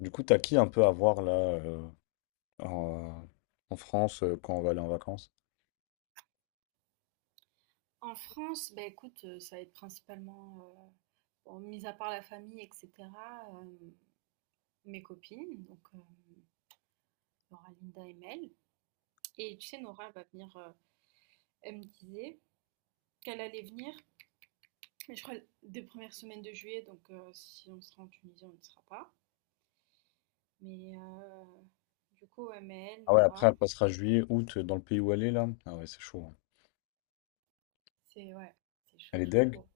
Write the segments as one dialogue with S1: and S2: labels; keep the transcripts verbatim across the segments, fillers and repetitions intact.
S1: Du coup, t'as qui un peu à voir là euh, en, en France euh, quand on va aller en vacances?
S2: En France, bah écoute, heu, ça va être principalement, heu, bon, mis à part la famille et cetera, hem, mes copines, donc hem, Laura, Linda et Mel. Et tu sais, Nora va venir, heu, elle me disait qu'elle allait venir, mais je crois des premières semaines de juillet, donc heu, si on sera en Tunisie, on ne sera pas. Mais heu, du coup, ouais, Mel,
S1: Ah ouais, après
S2: Nora,
S1: elle passera juillet, août euh, dans le pays où elle est là. Ah ouais, c'est chaud, hein.
S2: c'est ouais, c'est
S1: Elle
S2: chaud,
S1: est
S2: chaud,
S1: deg.
S2: chaud.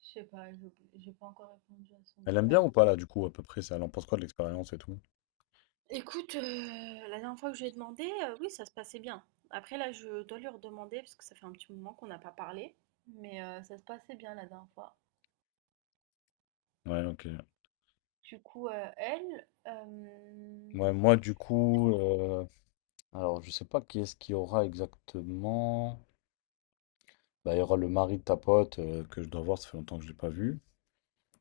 S2: Je sais pas, j'ai j'ai pas encore répondu à son
S1: Elle aime bien
S2: vocal.
S1: ou pas là du coup à peu près ça? Elle en pense quoi de l'expérience et tout?
S2: Écoute, heu, la dernière fois que je lui ai demandé, heu, oui, ça se passait bien. Après là, je dois lui redemander parce que ça fait un petit moment qu'on n'a pas parlé, mais heu, ça se passait bien la dernière fois.
S1: Ouais, ok.
S2: Du coup, heu, elle, hem,
S1: Ouais, moi du coup, euh, alors je sais pas qui est-ce qu'il y aura exactement. Bah, il y aura le mari de ta pote euh, que je dois voir, ça fait longtemps que je l'ai pas vu.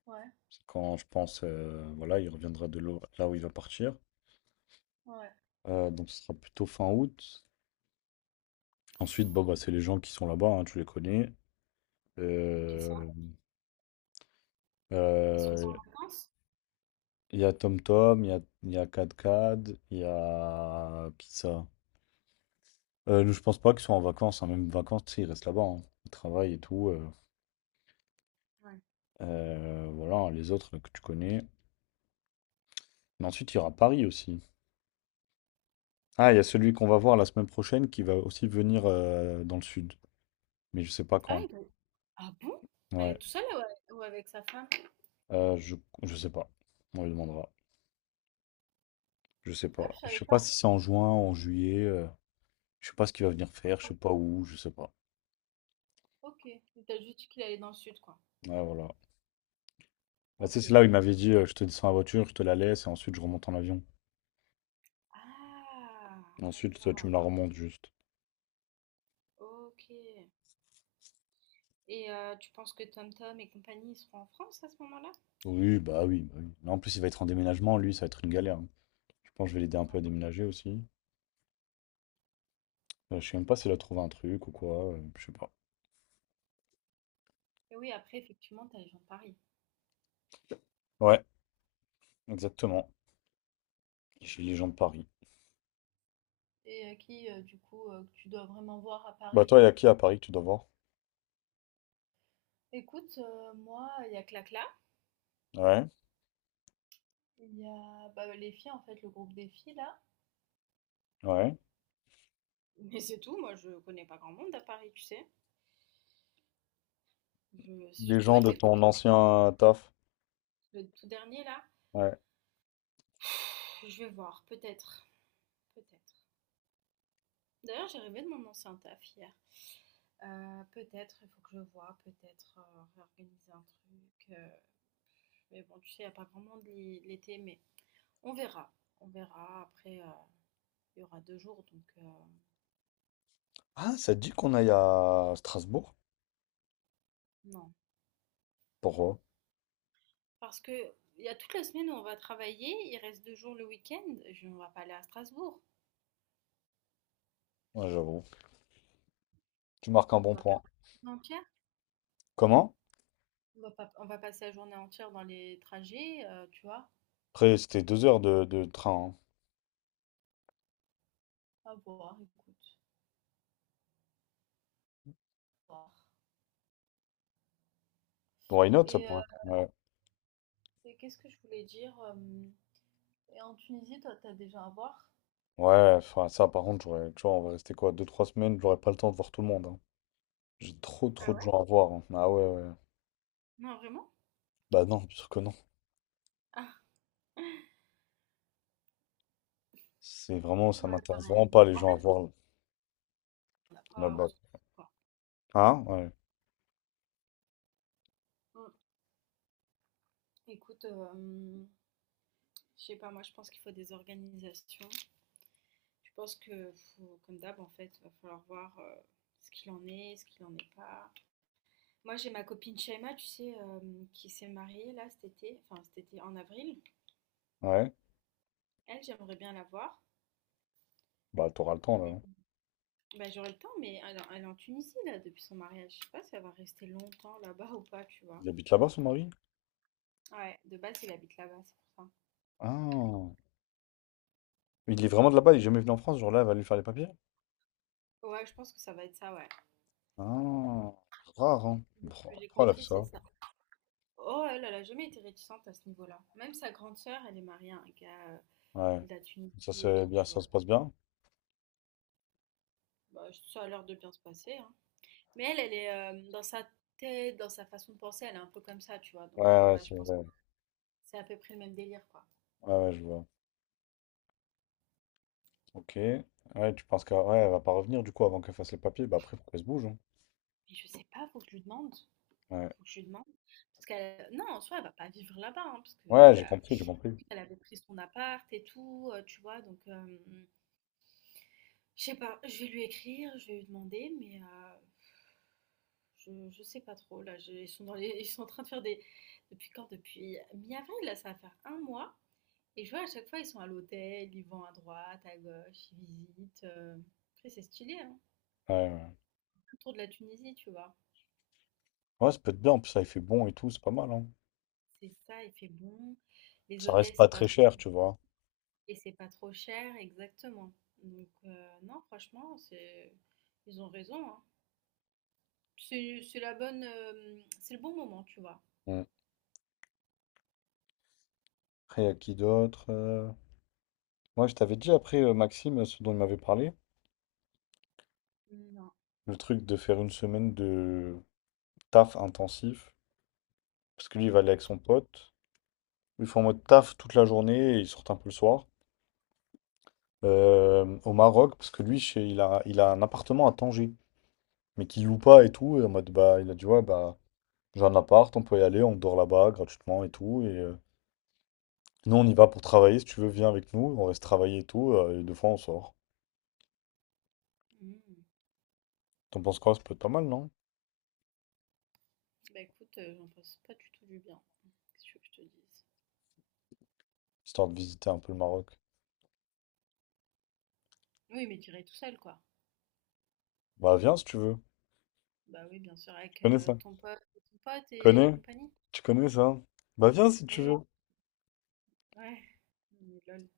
S2: ouais,
S1: C'est quand je pense, euh, voilà, il reviendra de l'eau- là où il va partir.
S2: ouais,
S1: Euh, donc ce sera plutôt fin août. Ensuite, bon, bah, c'est les gens qui sont là-bas, hein, tu les connais.
S2: c'est ça.
S1: Euh,
S2: Ils sont pas
S1: euh,
S2: en vacances?
S1: Il y a TomTom, il y a, il y a KatKat, il y a... Qui ça? Euh, nous, je pense pas qu'ils soient en vacances, hein. Même vacances, tu sais, ils restent là-bas, hein. Ils travaillent et tout. Euh,
S2: Ouais.
S1: Euh, voilà, hein, les autres que tu connais. Mais ensuite, il y aura Paris aussi. Ah, il y a celui qu'on va voir la semaine prochaine qui va aussi venir euh, dans le sud. Mais je sais pas
S2: Ah,
S1: quand.
S2: ils doivent ah bon? Elle est
S1: Ouais.
S2: toute seule ou a ou avec sa femme?
S1: Euh, je, je sais pas. On lui demandera. Je sais
S2: Ah,
S1: pas.
S2: je
S1: Je
S2: savais
S1: sais pas
S2: pas.
S1: si c'est en juin, en juillet. Euh. Je sais pas ce qu'il va venir faire, je sais
S2: OK,
S1: pas où, je sais pas.
S2: OK. Il t'a juste dit qu'il allait dans le sud, quoi.
S1: Ouais, voilà. Bah, tu sais, c'est là
S2: OK.
S1: où il m'avait dit euh, je te descends la voiture, je te la laisse et ensuite je remonte en avion.
S2: Ah,
S1: Et ensuite, toi, tu me
S2: d'accord.
S1: la remontes juste.
S2: OK. Et heu, tu penses que TomTom et compagnie, ils seront en France à ce moment-là?
S1: Oui, bah oui, bah oui. Là, en plus, il va être en déménagement, lui, ça va être une galère, hein. Je pense que je vais l'aider un
S2: Ah
S1: peu à
S2: oui.
S1: déménager aussi. Euh, je sais même pas s'il a trouvé un truc ou quoi, euh, je sais pas.
S2: Et oui, après effectivement, tu as les gens de Paris
S1: Ouais, exactement. Chez les gens de Paris.
S2: et heu, qui, heu, du coup, heu, que tu dois vraiment voir à
S1: Bah
S2: Paris.
S1: toi, il y a qui à Paris que tu dois voir?
S2: Écoute, heu, moi, il y a Clacla,
S1: Ouais,
S2: il y a, bah, les filles en fait, le groupe des filles là.
S1: ouais.
S2: Mais c'est tout, moi je connais pas grand monde à Paris, tu sais? Je
S1: Les
S2: surtout
S1: gens
S2: elle
S1: de
S2: mes
S1: ton
S2: copines.
S1: ancien euh, taf.
S2: Le tout dernier là?
S1: Ouais.
S2: Je vais voir, peut-être, peut-être. D'ailleurs, j'ai rêvé de mon ancien taf hier. Heu, peut-être, il faut que je voie, peut-être, heu, réorganiser un truc, heu mais bon, tu sais, il n'y a pas grand monde l'hi- l'été, mais on verra. On verra. Après, euh, il y aura deux jours, donc euh,
S1: Ah, ça te dit qu'on aille à Strasbourg?
S2: non.
S1: Pourquoi?
S2: Parce que il y a toute la semaine où on va travailler, il reste deux jours le week-end, je- on va pas aller à Strasbourg.
S1: Ouais, j'avoue. Tu marques un
S2: On
S1: bon
S2: va
S1: point.
S2: perdre la journée entière.
S1: Comment?
S2: On va pas- On va passer la journée entière dans les trajets, euh, tu vois.
S1: Après, c'était deux heures de, de train, hein.
S2: À voir, écoute. À voir.
S1: Why not, ça
S2: Et, euh,
S1: pourrait. Ouais,
S2: et qu'est-ce que je voulais dire euh, et en Tunisie, toi, t'as déjà à voir.
S1: ouais, enfin, ça, par contre, j'aurais, tu vois, on va rester quoi, deux, trois semaines, j'aurais pas le temps de voir tout le monde, hein. J'ai trop, trop
S2: Ah
S1: de
S2: ouais?
S1: gens à voir, hein. Ah ouais, ouais.
S2: Non, vraiment?
S1: Bah non, bien sûr que non.
S2: Ah,
S1: C'est vraiment, ça
S2: ouais,
S1: m'intéresse
S2: pareil.
S1: vraiment pas, les
S2: En
S1: gens à
S2: fait,
S1: voir
S2: on n'a pas, on
S1: là-bas.
S2: s'en fout, quoi.
S1: Hein? Ouais.
S2: Mm. Écoute, euh, je sais pas, moi je pense qu'il faut des organisations. Je pense que, faut- comme d'hab, en fait, va falloir voir euh, ce qu'il en est, ce qu'il en est pas. Moi j'ai ma copine Shaima, tu sais, euh, qui s'est mariée là cet été, enfin cet été en avril.
S1: Ouais.
S2: Elle, j'aimerais bien la voir.
S1: Bah, t'auras le temps, là,
S2: Et
S1: hein.
S2: bah, j'aurai le temps, mais elle, elle est en Tunisie là depuis son mariage. Je sais pas si elle va rester longtemps là-bas ou pas, tu vois.
S1: Il habite là-bas, son mari?
S2: Ouais, de base, il habite là-bas, c'est pour ça.
S1: Ah. Il est vraiment de là-bas, il est jamais venu en France, genre là, elle va lui faire les papiers?
S2: Ouais, je pense que ça va être ça, ouais.
S1: Ah. Rare, hein.
S2: De ce que j'ai
S1: Pourquoi elle a fait
S2: compris, c'est
S1: ça?
S2: ça. Oh, elle, elle a jamais été réticente à ce niveau-là. Même sa grande sœur, elle est mariée à un gars euh,
S1: Ouais.
S2: de la
S1: Ça,
S2: Tunisie et
S1: c'est
S2: tout,
S1: bien,
S2: tu
S1: ça
S2: vois.
S1: se passe bien?
S2: Bah, ça a l'air de bien se passer, hein. Mais elle, elle est euh, dans sa tête, dans sa façon de penser, elle est un peu comme ça, tu vois.
S1: Ouais,
S2: Donc, euh,
S1: ouais,
S2: ouais, je
S1: c'est
S2: pense que
S1: vrai.
S2: c'est à peu près le même délire, quoi.
S1: Ouais, ouais, je vois. Ok. Ouais, tu penses qu'elle ouais, elle va pas revenir du coup avant qu'elle fasse les papiers? Bah après, faut qu'elle se bouge, hein.
S2: Mais je sais pas, faut que je lui demande.
S1: Ouais,
S2: Faut que je lui demande. Parce qu'elle, non, en soi, elle va pas vivre là-bas, hein, parce qu'elle
S1: ouais, j'ai
S2: a...
S1: compris, j'ai compris.
S2: elle avait pris son appart et tout, euh, tu vois. Donc, euh, je sais pas, je vais lui écrire, je vais lui demander, mais euh, je, je sais pas trop. Là, je- ils sont dans les- ils sont en train de faire des. Depuis quand? Depuis mi-avril, là, ça va faire un mois. Et je vois à chaque fois, ils sont à l'hôtel, ils vont à droite, à gauche, ils visitent. euh. Après, c'est stylé, hein.
S1: Ouais, ouais.
S2: Autour de la Tunisie, tu vois.
S1: Ouais, ça peut être bien. En plus, ça, il fait bon et tout, c'est pas mal, hein.
S2: C'est ça, il fait bon. Les
S1: Ça reste
S2: hôtels, c'est
S1: pas
S2: pas
S1: très
S2: trop.
S1: cher, tu vois.
S2: Et c'est pas trop cher, exactement. Donc, euh, non, franchement, c'est. Ils ont raison, hein. C'est c'est la bonne. euh, C'est le bon moment, tu vois.
S1: Mm. Après, y a qui d'autre? euh Ouais, je t'avais dit après, euh, Maxime, euh, ce dont il m'avait parlé,
S2: Non.
S1: le truc de faire une semaine de taf intensif. Parce que lui, il va aller avec son pote. Ils font en mode taf toute la journée et ils sortent un peu le soir. Euh, au Maroc, parce que lui, chez- il a, il a un appartement à Tanger, mais qui loue pas et tout. Et en mode, bah, il a dit, ouais, bah, j'ai un appart, on peut y aller, on dort là-bas gratuitement et tout. Et euh, nous, on y va pour travailler. Si tu veux, viens avec nous, on reste travailler et tout, euh, et deux fois, on sort.
S2: Mmh.
S1: T'en penses quoi? Ça peut être pas mal, non?
S2: Bah écoute, euh, j'en pense pas du tout du bien. Qu'est-ce que tu veux que je te dise?
S1: Histoire de visiter un peu le Maroc.
S2: Oui, mais tu irais tout seul, quoi.
S1: Bah, viens si tu veux.
S2: Bah oui, bien sûr,
S1: Tu
S2: avec
S1: connais
S2: euh,
S1: ça?
S2: ton pote, ton pote et
S1: Connais?
S2: compagnie.
S1: Tu connais ça? Bah, viens si
S2: Oui,
S1: tu veux.
S2: oui, ouais. Mais lol.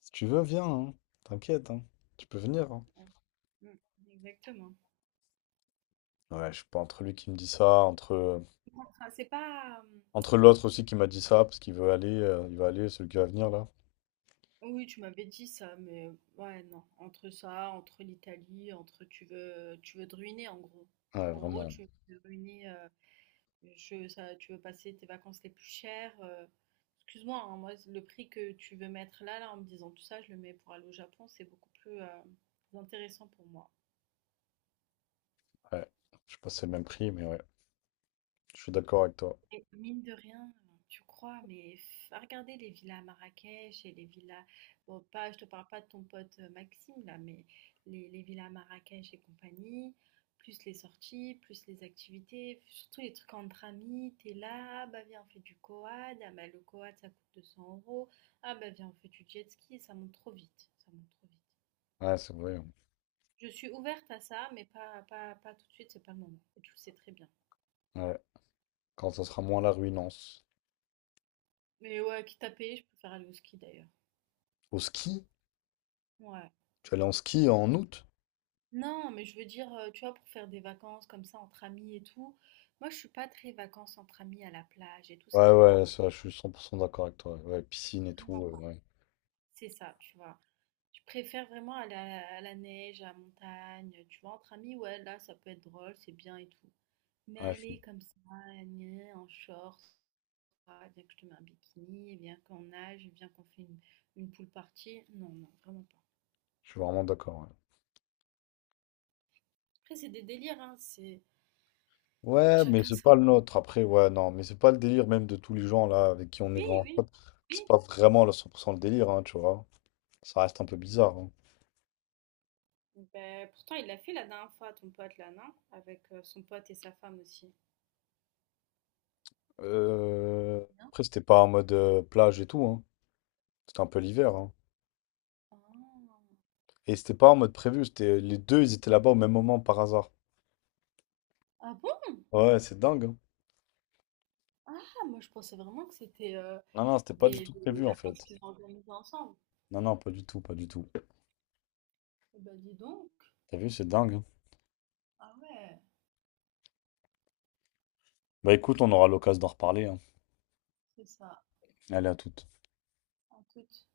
S1: Si tu veux, viens, hein. T'inquiète, hein. Tu peux venir, hein.
S2: Ouais. Mmh, exactement.
S1: Ouais, je suis pas entre lui qui me dit ça, entre, euh,
S2: Enfin, c'est pas. euh,
S1: entre l'autre aussi qui m'a dit ça, parce qu'il veut aller, euh, il va aller, celui qui va venir là.
S2: Oui, tu m'avais dit ça, mais ouais, non. Entre ça, entre l'Italie, entre tu veux, tu veux te ruiner, en gros.
S1: Ouais,
S2: En gros,
S1: vraiment.
S2: tu veux te ruiner. euh, Je ça tu veux passer tes vacances les plus chères, heu, excuse-moi, hein, moi le prix que tu veux mettre là, là, en me disant tout ça, je le mets pour aller au Japon, c'est beaucoup plus, heu, intéressant pour moi.
S1: Ouais, je sais pas si c'est le même prix, mais ouais, je suis d'accord avec toi.
S2: Et mine de rien, tu crois, mais f à les villas à Marrakech et les villas bon pas je te parle pas de ton pote, heu, Maxime là, mais les les villas à Marrakech et compagnie, plus les sorties, plus les activités, surtout les trucs entre amis, t'es là: «Ah bah viens, on fait du quad, ah bah le quad ça coûte deux cents euros, ah bah viens, on fait du jet ski», ça monte trop vite, ça monte trop vite.
S1: Ouais, c'est vrai, hein.
S2: Je suis ouverte à ça, mais pas pas pas tout de suite, c'est pas le moment et tu le sais très bien.
S1: Ouais, quand ça sera moins la ruinance.
S2: Mais ouais, quitte à payer, je préfère aller au ski d'ailleurs.
S1: Au ski?
S2: Ouais.
S1: Tu allais en ski en août?
S2: Non, mais je veux dire, euh, tu vois, pour faire des vacances comme ça entre amis et tout. Moi, je suis pas très vacances entre amis à la plage et tout, c'est
S1: Ouais,
S2: pas mon
S1: ouais,
S2: délire.
S1: ça, je suis cent pour cent d'accord avec toi. Ouais, piscine et
S2: Vraiment
S1: tout, euh,
S2: pas.
S1: ouais.
S2: C'est ça, tu vois. Je préfère vraiment aller à la, à la neige, à la montagne, tu vois, entre amis, ouais, là, ça peut être drôle, c'est bien et tout. Mais
S1: Ouais, je suis,
S2: aller comme ça, gna, en short, ah, viens que je te mets un bikini, viens qu'on nage, viens qu'on fait une, une pool party. Non, non, vraiment pas.
S1: je suis vraiment d'accord. Ouais.
S2: Après, c'est des délires, hein, c'est
S1: Ouais, mais
S2: chacun
S1: c'est
S2: sa...
S1: pas le nôtre. Après, ouais, non, mais c'est pas le délire même de tous les gens là avec qui on est
S2: Oui,
S1: vraiment
S2: oui.
S1: potes. C'est pas vraiment le cent pour cent le délire, hein, tu vois. Ça reste un peu bizarre, hein.
S2: Ben, pourtant, il l'a fait la dernière fois, ton pote là, non? Avec euh, son pote et sa femme aussi.
S1: Euh,
S2: Non.
S1: après, c'était pas en mode euh, plage et tout, hein. C'était un peu l'hiver, hein.
S2: Ah,
S1: Et c'était pas en mode prévu, c'était euh, les deux, ils étaient là-bas au même moment par hasard.
S2: ah bon?
S1: Ouais, c'est dingue, hein.
S2: Ah, moi je pensais vraiment que c'était euh,
S1: Non, non, c'était pas
S2: des,
S1: du tout
S2: des
S1: prévu en
S2: vacances
S1: fait.
S2: qu'ils ont organisées ensemble.
S1: Non, non, pas du tout, pas du tout.
S2: Eh ben dis donc.
S1: T'as vu, c'est dingue, hein.
S2: Ah ouais,
S1: Bah écoute, on aura l'occasion d'en reparler, hein.
S2: c'est ça,
S1: Allez, à toute.
S2: en toute.